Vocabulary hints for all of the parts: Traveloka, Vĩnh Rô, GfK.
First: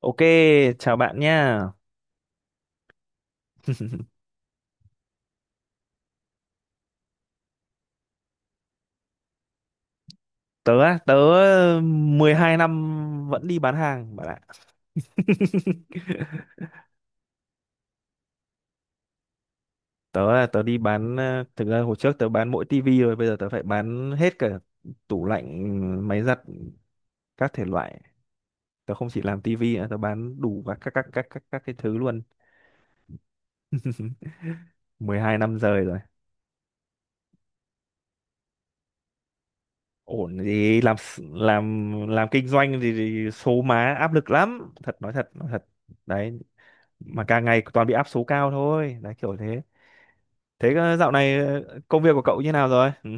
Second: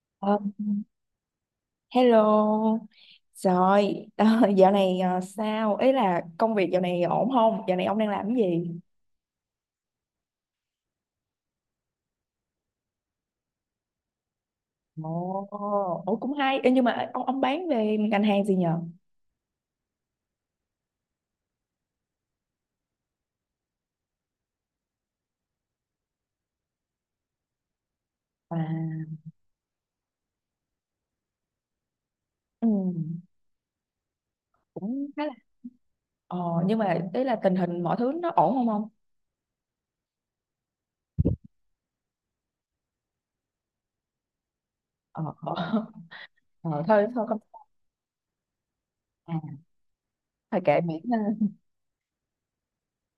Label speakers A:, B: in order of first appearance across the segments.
A: Ok,
B: Ờ,
A: chào bạn nha.
B: Hello, rồi ờ, dạo này sao? Ý là công việc dạo này ổn không? Dạo này ông đang làm cái gì?
A: Tớ 12 năm vẫn đi bán hàng bạn ạ.
B: Ồ, ồ cũng hay. Ê, nhưng mà ông bán về ngành hàng gì nhờ?
A: Tớ đi bán thực ra hồi trước tớ bán mỗi tivi rồi, bây giờ tớ phải bán hết cả tủ lạnh, máy giặt các thể loại. Tớ
B: À,
A: không chỉ làm tivi nữa, tớ bán đủ các cái thứ luôn.
B: ừ, cũng khá là.
A: 12 năm rời rồi.
B: Ờ, nhưng mà ý là tình hình mọi thứ nó ổn không ông?
A: Ổn gì làm làm kinh doanh thì số má áp lực lắm, thật
B: Ờ,
A: nói
B: ờ,
A: thật. Đấy,
B: ờ, thôi
A: mà
B: thôi con.
A: càng ngày toàn bị áp số cao thôi, đấy kiểu
B: À,
A: thế.
B: thôi
A: Thế
B: kệ miễn
A: dạo này công việc của cậu như nào rồi? Ừ.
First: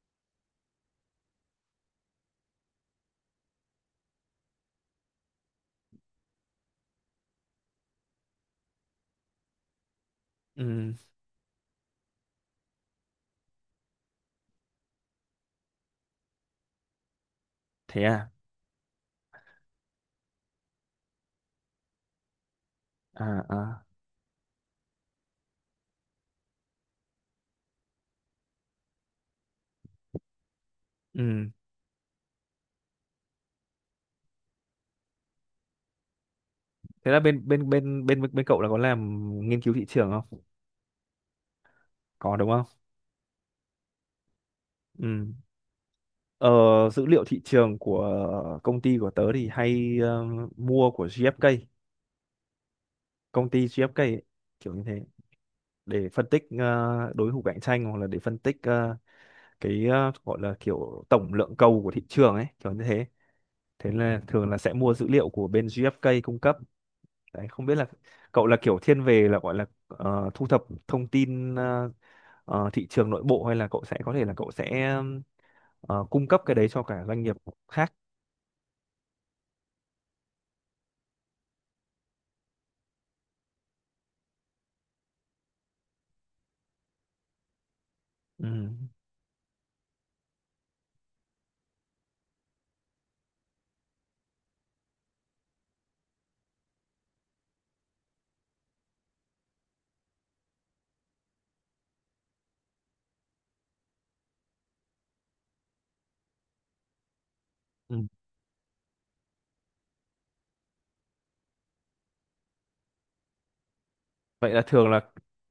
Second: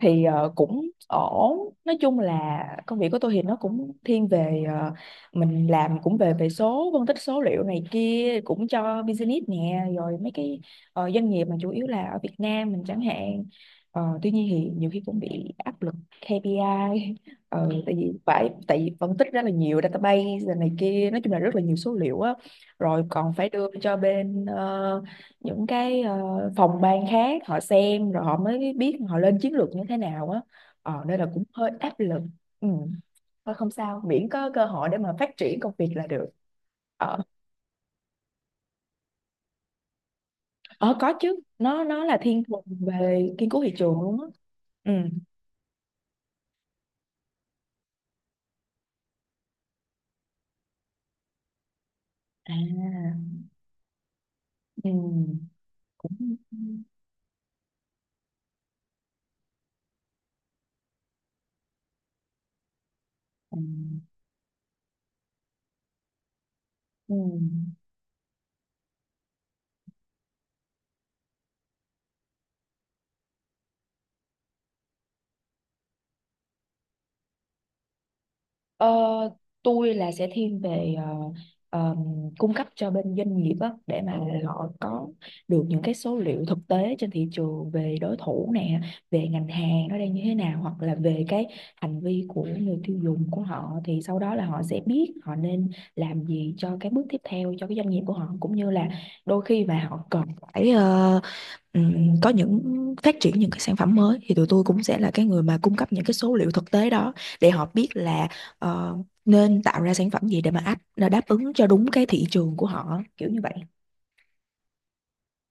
B: thì cũng ổn. Nói chung là công việc của tôi thì nó cũng thiên về mình làm cũng về về số, phân tích số liệu này kia cũng cho business nè, rồi mấy cái
A: Ừ.
B: doanh nghiệp mà chủ yếu là ở Việt Nam mình chẳng hạn. Ờ, tuy nhiên thì nhiều khi cũng bị áp lực KPI. Ờ, tại
A: Thế
B: vì
A: à?
B: phải tại vì phân tích rất là nhiều database rồi này kia, nói chung là rất là nhiều số liệu á, rồi
A: À
B: còn phải đưa
A: à.
B: cho bên những cái phòng ban khác họ xem rồi họ mới biết họ lên chiến lược như thế nào á. Nên là cũng
A: Ừ.
B: hơi áp lực. Ừ. Thôi không sao, miễn có cơ hội để mà phát triển công việc là được.
A: Thế
B: Ờ,
A: là bên bên bên bên bên cậu là có làm nghiên cứu thị trường không?
B: ờ có chứ, nó là
A: Có
B: thiên
A: đúng
B: thuần
A: không?
B: về nghiên cứu thị trường luôn á. Ừ.
A: Ừ. Ờ, dữ liệu thị trường của công ty của tớ thì hay mua của GfK,
B: À.
A: công ty GfK ấy, kiểu như
B: Ừ.
A: thế để phân
B: Cũng
A: tích đối thủ cạnh tranh hoặc là để phân tích cái gọi là kiểu tổng lượng cầu của thị trường ấy, kiểu như thế.
B: ừ.
A: Thế là thường là sẽ mua dữ liệu của bên GfK cung cấp.
B: Ừ.
A: Đấy, không biết là cậu là kiểu thiên về là gọi là thu thập thông tin thị trường nội bộ hay là cậu sẽ có thể là cậu sẽ cung cấp cái đấy cho cả doanh nghiệp khác.
B: Ờ, tôi là sẽ thiên về ờ, cung cấp cho bên doanh nghiệp á, để mà họ có được những cái số liệu thực tế trên thị trường về đối
A: Ừ.
B: thủ nè, về ngành hàng nó đang như thế nào, hoặc là về cái hành vi của người tiêu dùng của họ, thì sau đó là họ sẽ biết họ nên làm gì cho cái bước tiếp theo cho cái doanh nghiệp của họ, cũng như là đôi khi mà họ cần phải có những phát triển những cái sản phẩm mới thì tụi tôi cũng sẽ là cái người mà cung cấp những cái số liệu thực tế đó để họ biết
A: Ừ.
B: là ờ, nên tạo ra sản phẩm gì để mà đáp ứng cho đúng cái thị trường của họ, kiểu như vậy.
A: Vậy là thường là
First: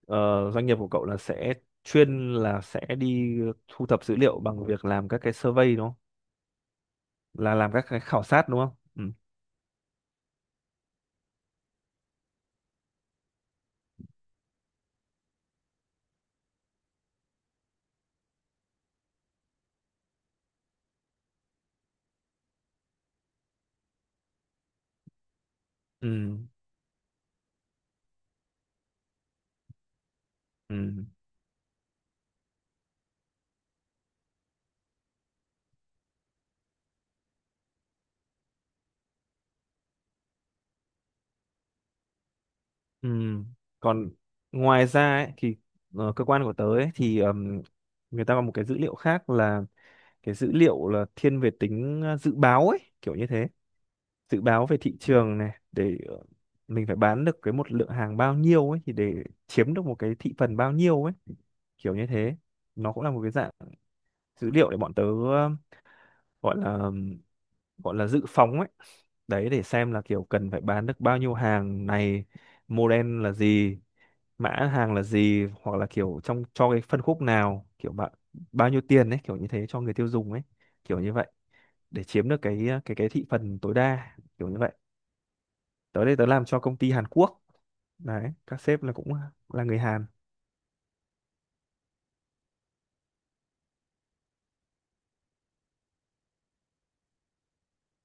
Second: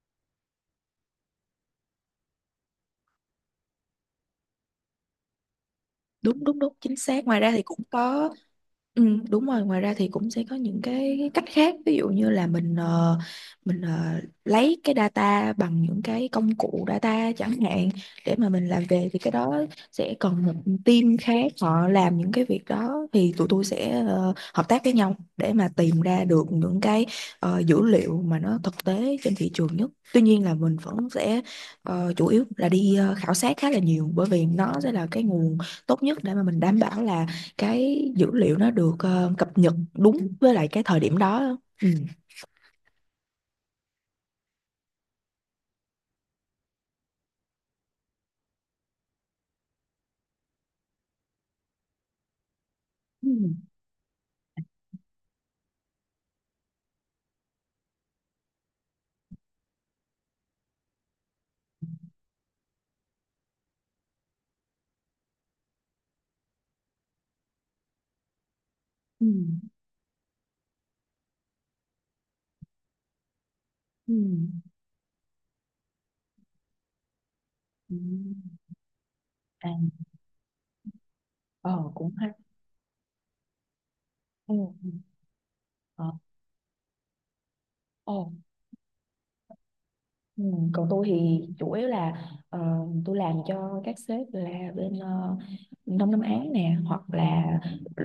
A: doanh nghiệp của cậu là sẽ chuyên là sẽ đi thu thập dữ liệu bằng việc làm các cái survey đúng không?
B: Đúng đúng đúng, chính xác. Ngoài ra
A: Là
B: thì
A: làm
B: cũng
A: các cái khảo
B: có.
A: sát đúng không? Ừ.
B: Ừ, đúng rồi. Ngoài ra thì cũng sẽ có những cái cách khác, ví dụ như là mình lấy cái data bằng những cái công cụ data chẳng hạn, để mà mình làm về thì cái đó sẽ còn một team khác họ làm những cái việc đó, thì tụi tôi sẽ hợp tác với nhau để mà tìm ra
A: Ừ.
B: được những cái dữ liệu mà nó thực tế trên thị trường nhất. Tuy nhiên là mình
A: Ừ.
B: vẫn sẽ chủ yếu là đi khảo sát khá là nhiều, bởi vì nó sẽ là cái nguồn tốt nhất để mà mình đảm bảo là cái dữ liệu nó được cập nhật đúng với lại cái thời điểm đó. Ừ.
A: Ừ. Còn ngoài ra ấy, thì cơ quan của tớ ấy, thì người ta có một cái dữ liệu khác là cái dữ liệu là thiên về tính dự báo ấy kiểu như
B: Ừ.
A: thế, dự báo về thị trường này để mình phải bán được cái một lượng hàng bao nhiêu ấy thì để chiếm được một cái thị phần bao nhiêu ấy kiểu như thế, nó cũng là một cái dạng dữ liệu để bọn tớ gọi là ừm, gọi là dự phóng ấy,
B: Ừ.
A: đấy để xem là kiểu cần phải bán được bao nhiêu hàng này, model là gì,
B: Ừ.
A: mã hàng là gì hoặc là kiểu trong cho cái phân khúc nào, kiểu
B: Ừ.
A: bạn bao nhiêu tiền ấy kiểu như thế cho người
B: À.
A: tiêu dùng ấy kiểu như vậy
B: Ờ
A: để
B: cũng
A: chiếm
B: hay.
A: được cái cái thị phần tối đa kiểu
B: Ừ.
A: như vậy.
B: Ừ, ờ,
A: Tới đây tớ làm cho công ty Hàn Quốc,
B: ờ.
A: đấy các sếp là cũng là người Hàn.
B: Ừ. Còn tôi thì chủ yếu là ờ, tôi làm cho các sếp là bên Đông Nam Á nè, hoặc là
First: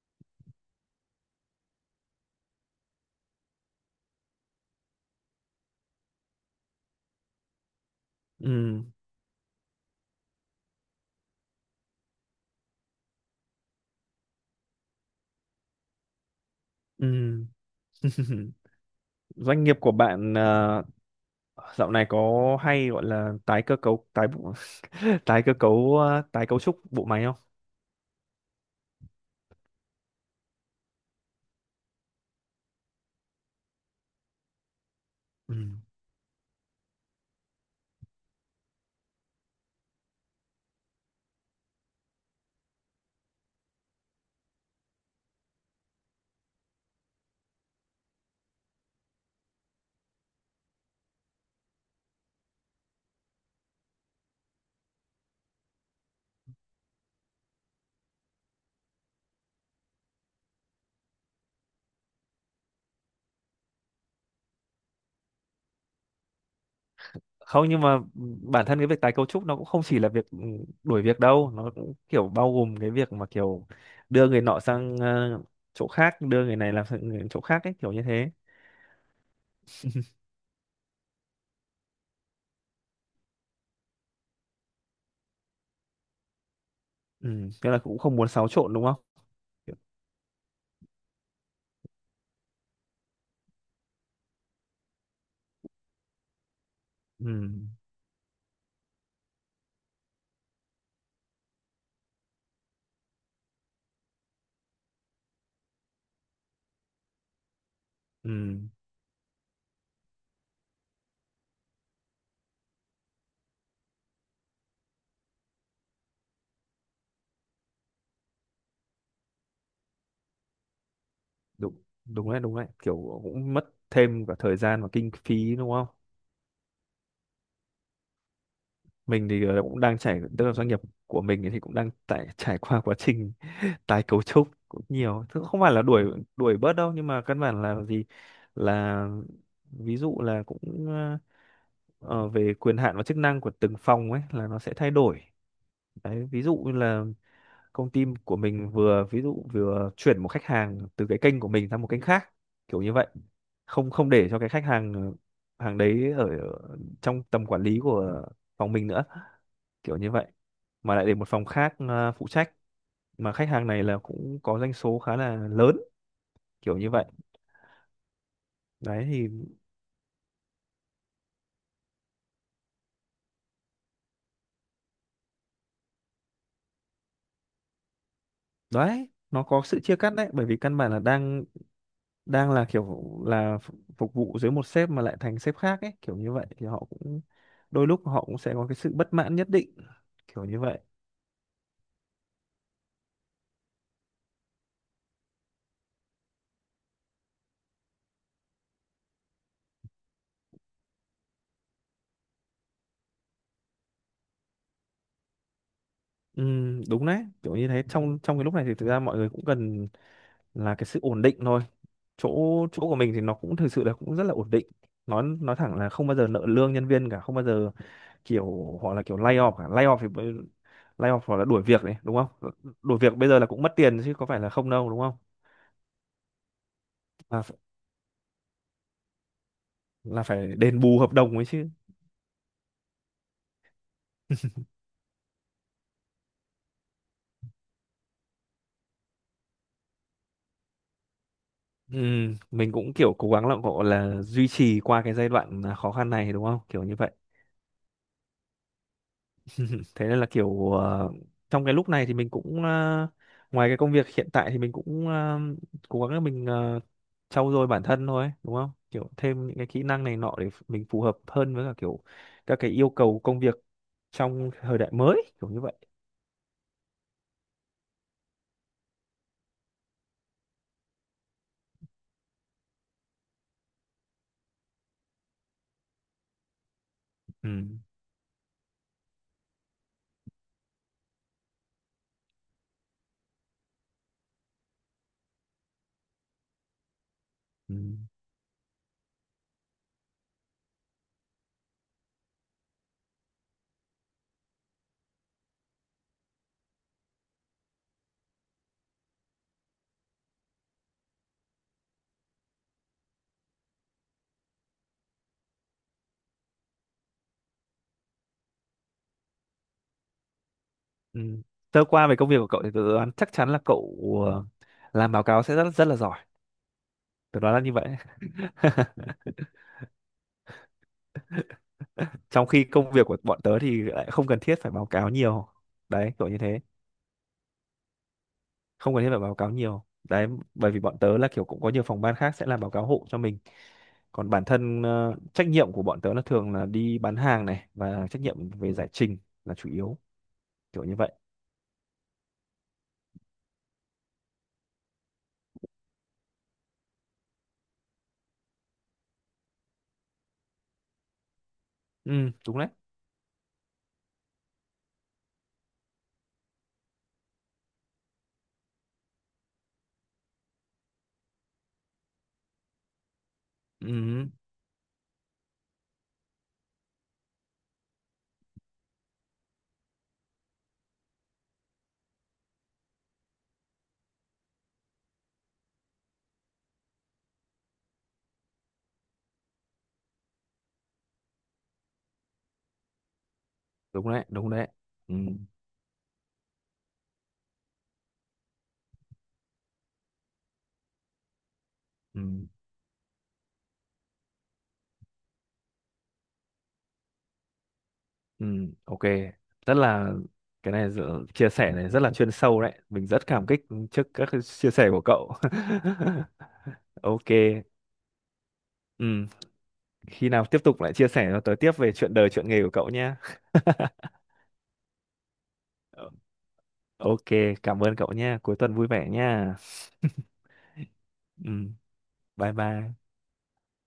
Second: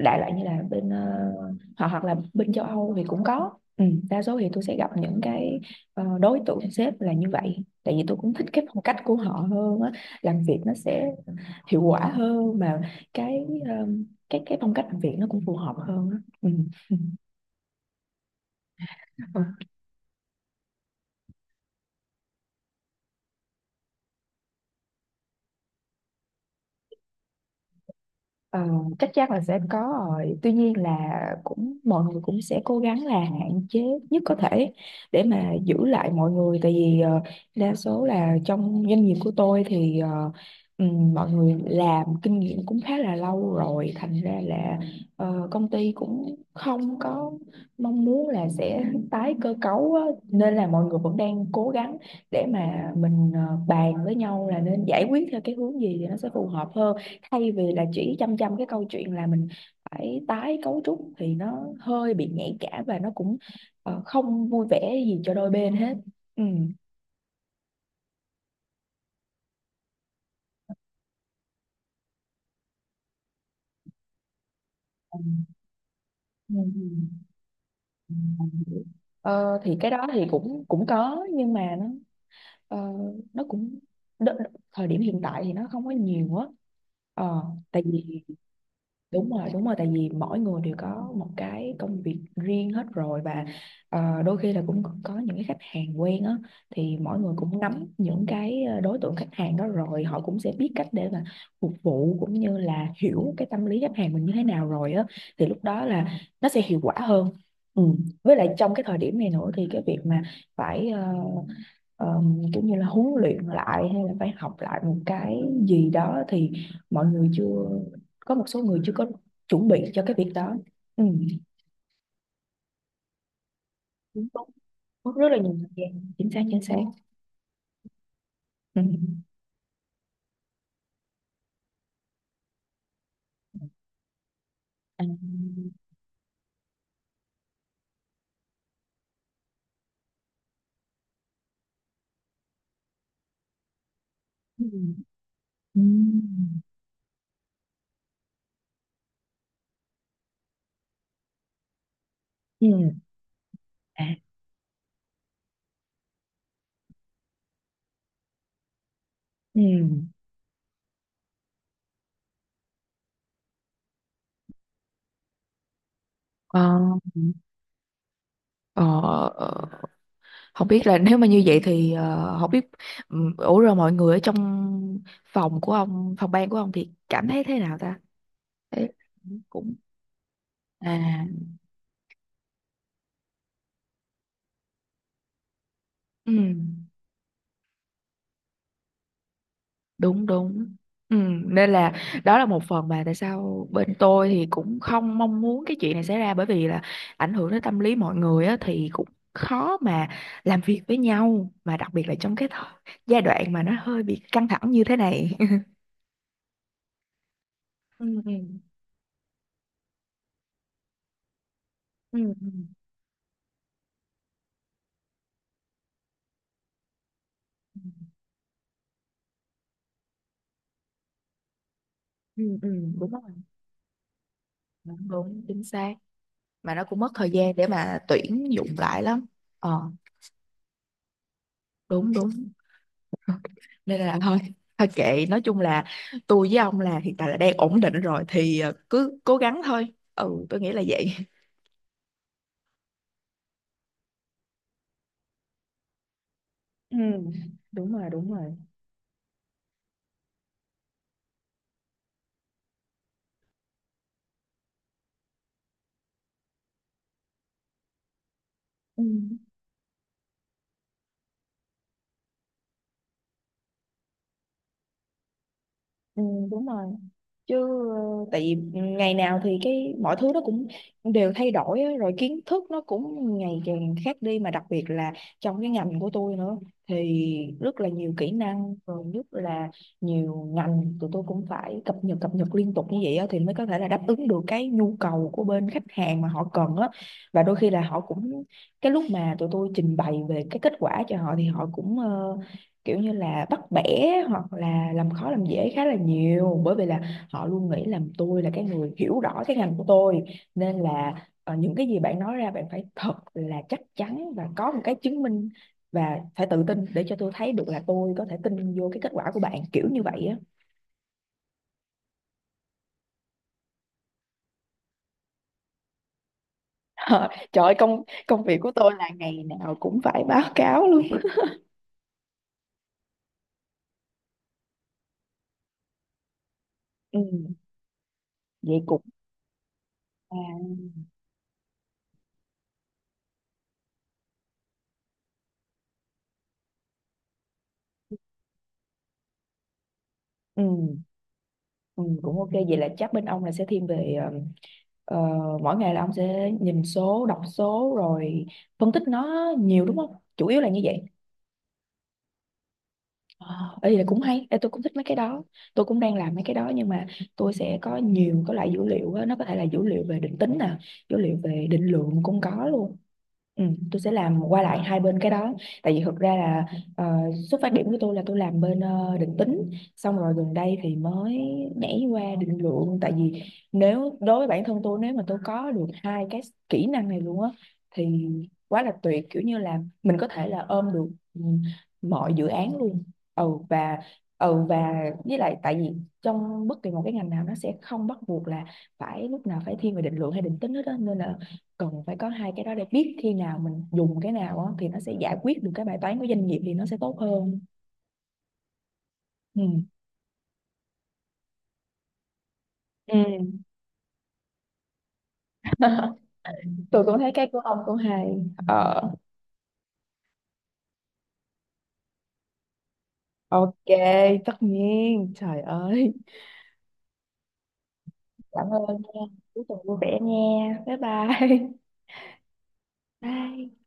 B: đại loại như là bên hoặc hoặc là bên châu Âu thì cũng có. Ừ. Đa số thì tôi sẽ gặp những cái đối tượng sếp là như vậy, tại vì tôi cũng thích cái phong
A: Ừ.
B: cách của họ hơn á, làm việc nó sẽ hiệu quả hơn, mà cái um, cái phong cách làm việc nó cũng phù hợp hơn á.
A: Ừ.
B: Ừ.
A: Doanh nghiệp của bạn dạo này có hay gọi là tái cơ cấu tái bộ- tái cơ cấu tái cấu trúc bộ máy không?
B: Ờ, chắc chắn là sẽ có rồi. Tuy nhiên là cũng mọi người cũng sẽ cố gắng là hạn chế nhất có thể để mà
A: Ừ.
B: giữ lại mọi người, tại vì đa số là trong doanh nghiệp của tôi thì mọi người làm kinh nghiệm cũng khá là lâu rồi, thành ra là công ty cũng không có mong muốn là sẽ tái cơ cấu á. Nên là mọi người vẫn đang cố gắng để mà mình bàn với nhau là nên giải quyết theo cái hướng gì thì nó sẽ phù hợp hơn, thay vì là chỉ chăm chăm cái câu chuyện là mình phải tái cấu trúc, thì nó hơi bị nhạy cảm và nó cũng không vui vẻ gì cho đôi bên hết. Ừ.
A: Không nhưng mà bản thân cái việc tái cấu trúc nó cũng không chỉ là việc đuổi việc đâu, nó cũng kiểu bao gồm cái việc mà kiểu đưa người nọ sang
B: Ừ,
A: chỗ khác, đưa người này làm sang
B: ừ,
A: chỗ khác ấy kiểu như thế.
B: ừ, ờ, thì cái đó thì cũng cũng có, nhưng mà nó ờ, nó cũng đ- đ- thời điểm hiện tại thì nó không có nhiều quá. ờ,
A: Ừ, thế là
B: Tại
A: cũng không
B: vì
A: muốn xáo trộn đúng không?
B: đúng rồi, đúng rồi,
A: Kiểu-
B: tại vì mỗi người đều có một cái công việc riêng hết rồi, và đôi khi là cũng có những cái khách hàng quen á, thì mỗi người
A: Ừ,
B: cũng nắm những cái đối tượng khách hàng đó rồi, họ cũng sẽ biết cách để mà phục vụ, cũng như là hiểu cái tâm lý khách hàng mình như thế nào rồi á, thì lúc đó là nó sẽ hiệu quả hơn. Ừ.
A: ừ,
B: Với lại trong cái thời điểm này nữa thì cái việc mà phải kiểu như là huấn luyện lại, hay là phải học lại một cái gì đó, thì mọi người chưa, có một số người chưa có chuẩn bị cho cái việc đó. Ừ.
A: đúng, đúng đấy, đúng đấy. Kiểu cũng mất thêm
B: Đúng,
A: cả
B: đúng.
A: thời gian và kinh
B: Mất rất là
A: phí
B: nhiều thời
A: đúng không?
B: gian, chính xác chính xác. Ừ.
A: Mình thì cũng đang trải, tức là doanh nghiệp của mình thì cũng đang tại trải qua quá trình tái cấu trúc cũng
B: À,
A: nhiều. Thứ không phải là đuổi đuổi bớt đâu, nhưng mà căn bản là gì? Là ví dụ là cũng ờ, về quyền hạn và chức năng của từng phòng ấy là nó
B: ừ,
A: sẽ thay đổi.
B: ừ.
A: Đấy, ví dụ như là công ty của mình vừa ví dụ vừa chuyển một khách hàng từ cái kênh của mình sang một kênh khác
B: Ừ.
A: kiểu như vậy, không
B: À.
A: không để cho cái khách hàng hàng đấy ở trong tầm quản lý của phòng mình nữa
B: Ừ.
A: kiểu như vậy, mà lại để một phòng khác phụ trách, mà khách hàng này là cũng có doanh số khá là lớn
B: Ờ,
A: kiểu như vậy.
B: ờ,
A: Đấy thì
B: ờ. Không biết là nếu mà như vậy thì ờ, không biết, ừ, ủa rồi mọi người ở trong phòng của ông, phòng ban của ông thì cảm thấy thế nào ta? Thế
A: đấy nó có
B: cũng
A: sự chia cắt đấy bởi vì căn bản là đang
B: à.
A: đang là kiểu là phục vụ dưới một sếp mà lại thành sếp khác ấy kiểu như
B: Ừ,
A: vậy thì họ cũng đôi lúc họ cũng sẽ có cái sự bất mãn nhất định
B: đúng
A: kiểu như
B: đúng.
A: vậy.
B: Ừ, nên là đó là một phần mà tại sao bên tôi thì cũng không mong muốn cái chuyện này xảy ra, bởi vì là ảnh hưởng đến tâm lý mọi người á, thì cũng khó mà làm việc với nhau, mà đặc biệt là trong cái thời, giai đoạn mà nó hơi bị căng thẳng như thế này.
A: Ừ, đúng đấy kiểu như thế, trong
B: Ừ, ừ,
A: trong cái lúc này thì thực ra mọi người cũng cần là cái sự ổn định thôi.
B: ừ,
A: Chỗ chỗ của mình thì nó cũng thực sự là cũng rất là ổn định, nói thẳng là không bao giờ nợ lương nhân viên cả, không bao giờ,
B: ừ,
A: kiểu họ là kiểu lay off cả, lay off thì lay off hoặc là đuổi việc đấy đúng không? Ờ,
B: ừ, ừ,
A: đuổi
B: đúng
A: việc
B: rồi.
A: bây giờ là cũng mất tiền chứ có phải là không đâu đúng
B: Đúng
A: không,
B: đúng, chính xác. Mà nó cũng mất thời
A: là,
B: gian
A: ph-
B: để mà tuyển dụng lại lắm. Ờ,
A: là phải đền bù hợp đồng ấy chứ.
B: đúng đúng. Nên là thôi, thôi kệ, nói chung là tôi với ông là hiện tại là đang ổn định rồi, thì ờ, cứ cố gắng thôi, ừ tôi nghĩ là vậy.
A: Ừ, mình cũng kiểu cố gắng là gọi là duy trì qua cái giai đoạn à, khó khăn này đúng không? Kiểu
B: Ừ,
A: như vậy.
B: đúng rồi, đúng rồi.
A: Thế nên là kiểu trong cái lúc này thì mình cũng ngoài cái công việc hiện tại thì mình cũng cố gắng là mình trau dồi bản thân thôi, đúng không?
B: Ừ.
A: Kiểu thêm những cái kỹ năng này nọ để mình phù hợp hơn với cả kiểu các cái yêu cầu công việc trong thời đại mới, kiểu như vậy.
B: Ừ, đúng rồi. Chứ tại vì ngày nào thì cái mọi thứ nó cũng đều thay đổi á, rồi kiến thức nó cũng ngày càng khác đi, mà đặc biệt là trong cái ngành của tôi nữa, thì
A: Ừ.
B: rất là nhiều kỹ năng, rồi rất là nhiều ngành, tụi tôi cũng phải cập nhật liên tục như vậy á, thì mới có thể là đáp ứng được cái nhu cầu của bên khách hàng mà họ cần á. Và đôi khi
A: Ừ.
B: là họ cũng, cái lúc mà tụi tôi trình bày về cái kết quả cho họ, thì họ cũng kiểu như là bắt bẻ, hoặc là làm khó làm dễ khá là nhiều, bởi vì là họ luôn nghĩ là tôi là cái người hiểu rõ cái ngành của tôi, nên là những cái gì bạn nói ra bạn phải thật là chắc chắn và có một cái chứng minh, và phải tự tin để cho tôi thấy được là tôi có thể tin vô cái kết quả của bạn, kiểu như vậy á.
A: Ừ. Sơ qua về công việc của cậu thì tớ đoán chắc chắn là cậu ờ, làm báo cáo sẽ rất rất là giỏi.
B: Ờ,
A: Tớ đoán là
B: trời
A: như
B: ơi,
A: vậy.
B: công công việc của tôi là ngày nào cũng phải báo cáo luôn.
A: Trong khi công việc của bọn tớ thì lại không cần thiết phải báo cáo nhiều đấy kiểu như thế,
B: Ừ, vậy
A: không
B: cũng
A: cần thiết phải báo cáo nhiều đấy,
B: à.
A: bởi vì bọn tớ là kiểu cũng có nhiều phòng ban khác sẽ làm báo cáo hộ cho mình, còn bản thân trách nhiệm của bọn tớ là thường là đi bán hàng này và trách nhiệm về giải trình là chủ yếu
B: Ừ,
A: kiểu như vậy.
B: ừ, cũng ok, vậy là chắc bên ông là sẽ thiên về ờ, mỗi ngày là ông sẽ nhìn số, đọc số, rồi phân tích nó nhiều đúng không, chủ yếu là như vậy.
A: Ừ đúng đấy.
B: Ờ, ý là cũng hay. Ê, tôi cũng thích mấy cái đó. Tôi cũng đang làm mấy cái đó. Nhưng mà tôi sẽ có nhiều cái loại dữ liệu á. Nó có thể là dữ liệu về định tính nè. Dữ liệu về định lượng cũng có luôn. Ừ, tôi sẽ
A: Ừ
B: làm qua lại hai bên cái đó, tại vì thực ra là ờ, xuất phát điểm của tôi là tôi làm bên định tính, xong rồi gần đây thì mới nhảy qua định lượng. Tại vì nếu đối với bản thân tôi, nếu mà tôi có được hai cái kỹ năng này luôn á, thì quá là tuyệt, kiểu như là mình có thể là ôm được ừ, mọi dự án luôn. Ừ và
A: đúng đấy, đúng
B: ừ
A: đấy.
B: và
A: Ừ.
B: với lại, tại vì trong bất kỳ một cái ngành nào nó sẽ không bắt buộc là phải lúc nào phải thiên về định lượng hay định tính hết á, nên là cần phải có
A: Ừ.
B: hai cái đó để biết khi nào mình dùng cái nào á, thì nó sẽ giải quyết được cái bài toán của doanh nghiệp thì nó sẽ tốt hơn.
A: Ừ. Ok. Rất
B: Ừ.
A: là, cái này chia sẻ này rất là chuyên sâu đấy, mình rất cảm
B: Ừ.
A: kích trước các cái chia sẻ của cậu.
B: Tôi cũng
A: Ok.
B: thấy cái của ông cũng hay. Ờ.
A: Ừ, khi nào tiếp tục lại chia sẻ cho tớ tiếp về chuyện đời chuyện nghề của cậu nhé.
B: Ok, tất nhiên. Trời
A: Ờ.
B: ơi.
A: Ok, cảm ơn cậu nhé, cuối
B: Cảm
A: tuần vui
B: ơn
A: vẻ
B: nha,
A: nha.
B: cuối tuần vui vẻ nha. Bye
A: Ừ,
B: bye.
A: bye bye.
B: Bye.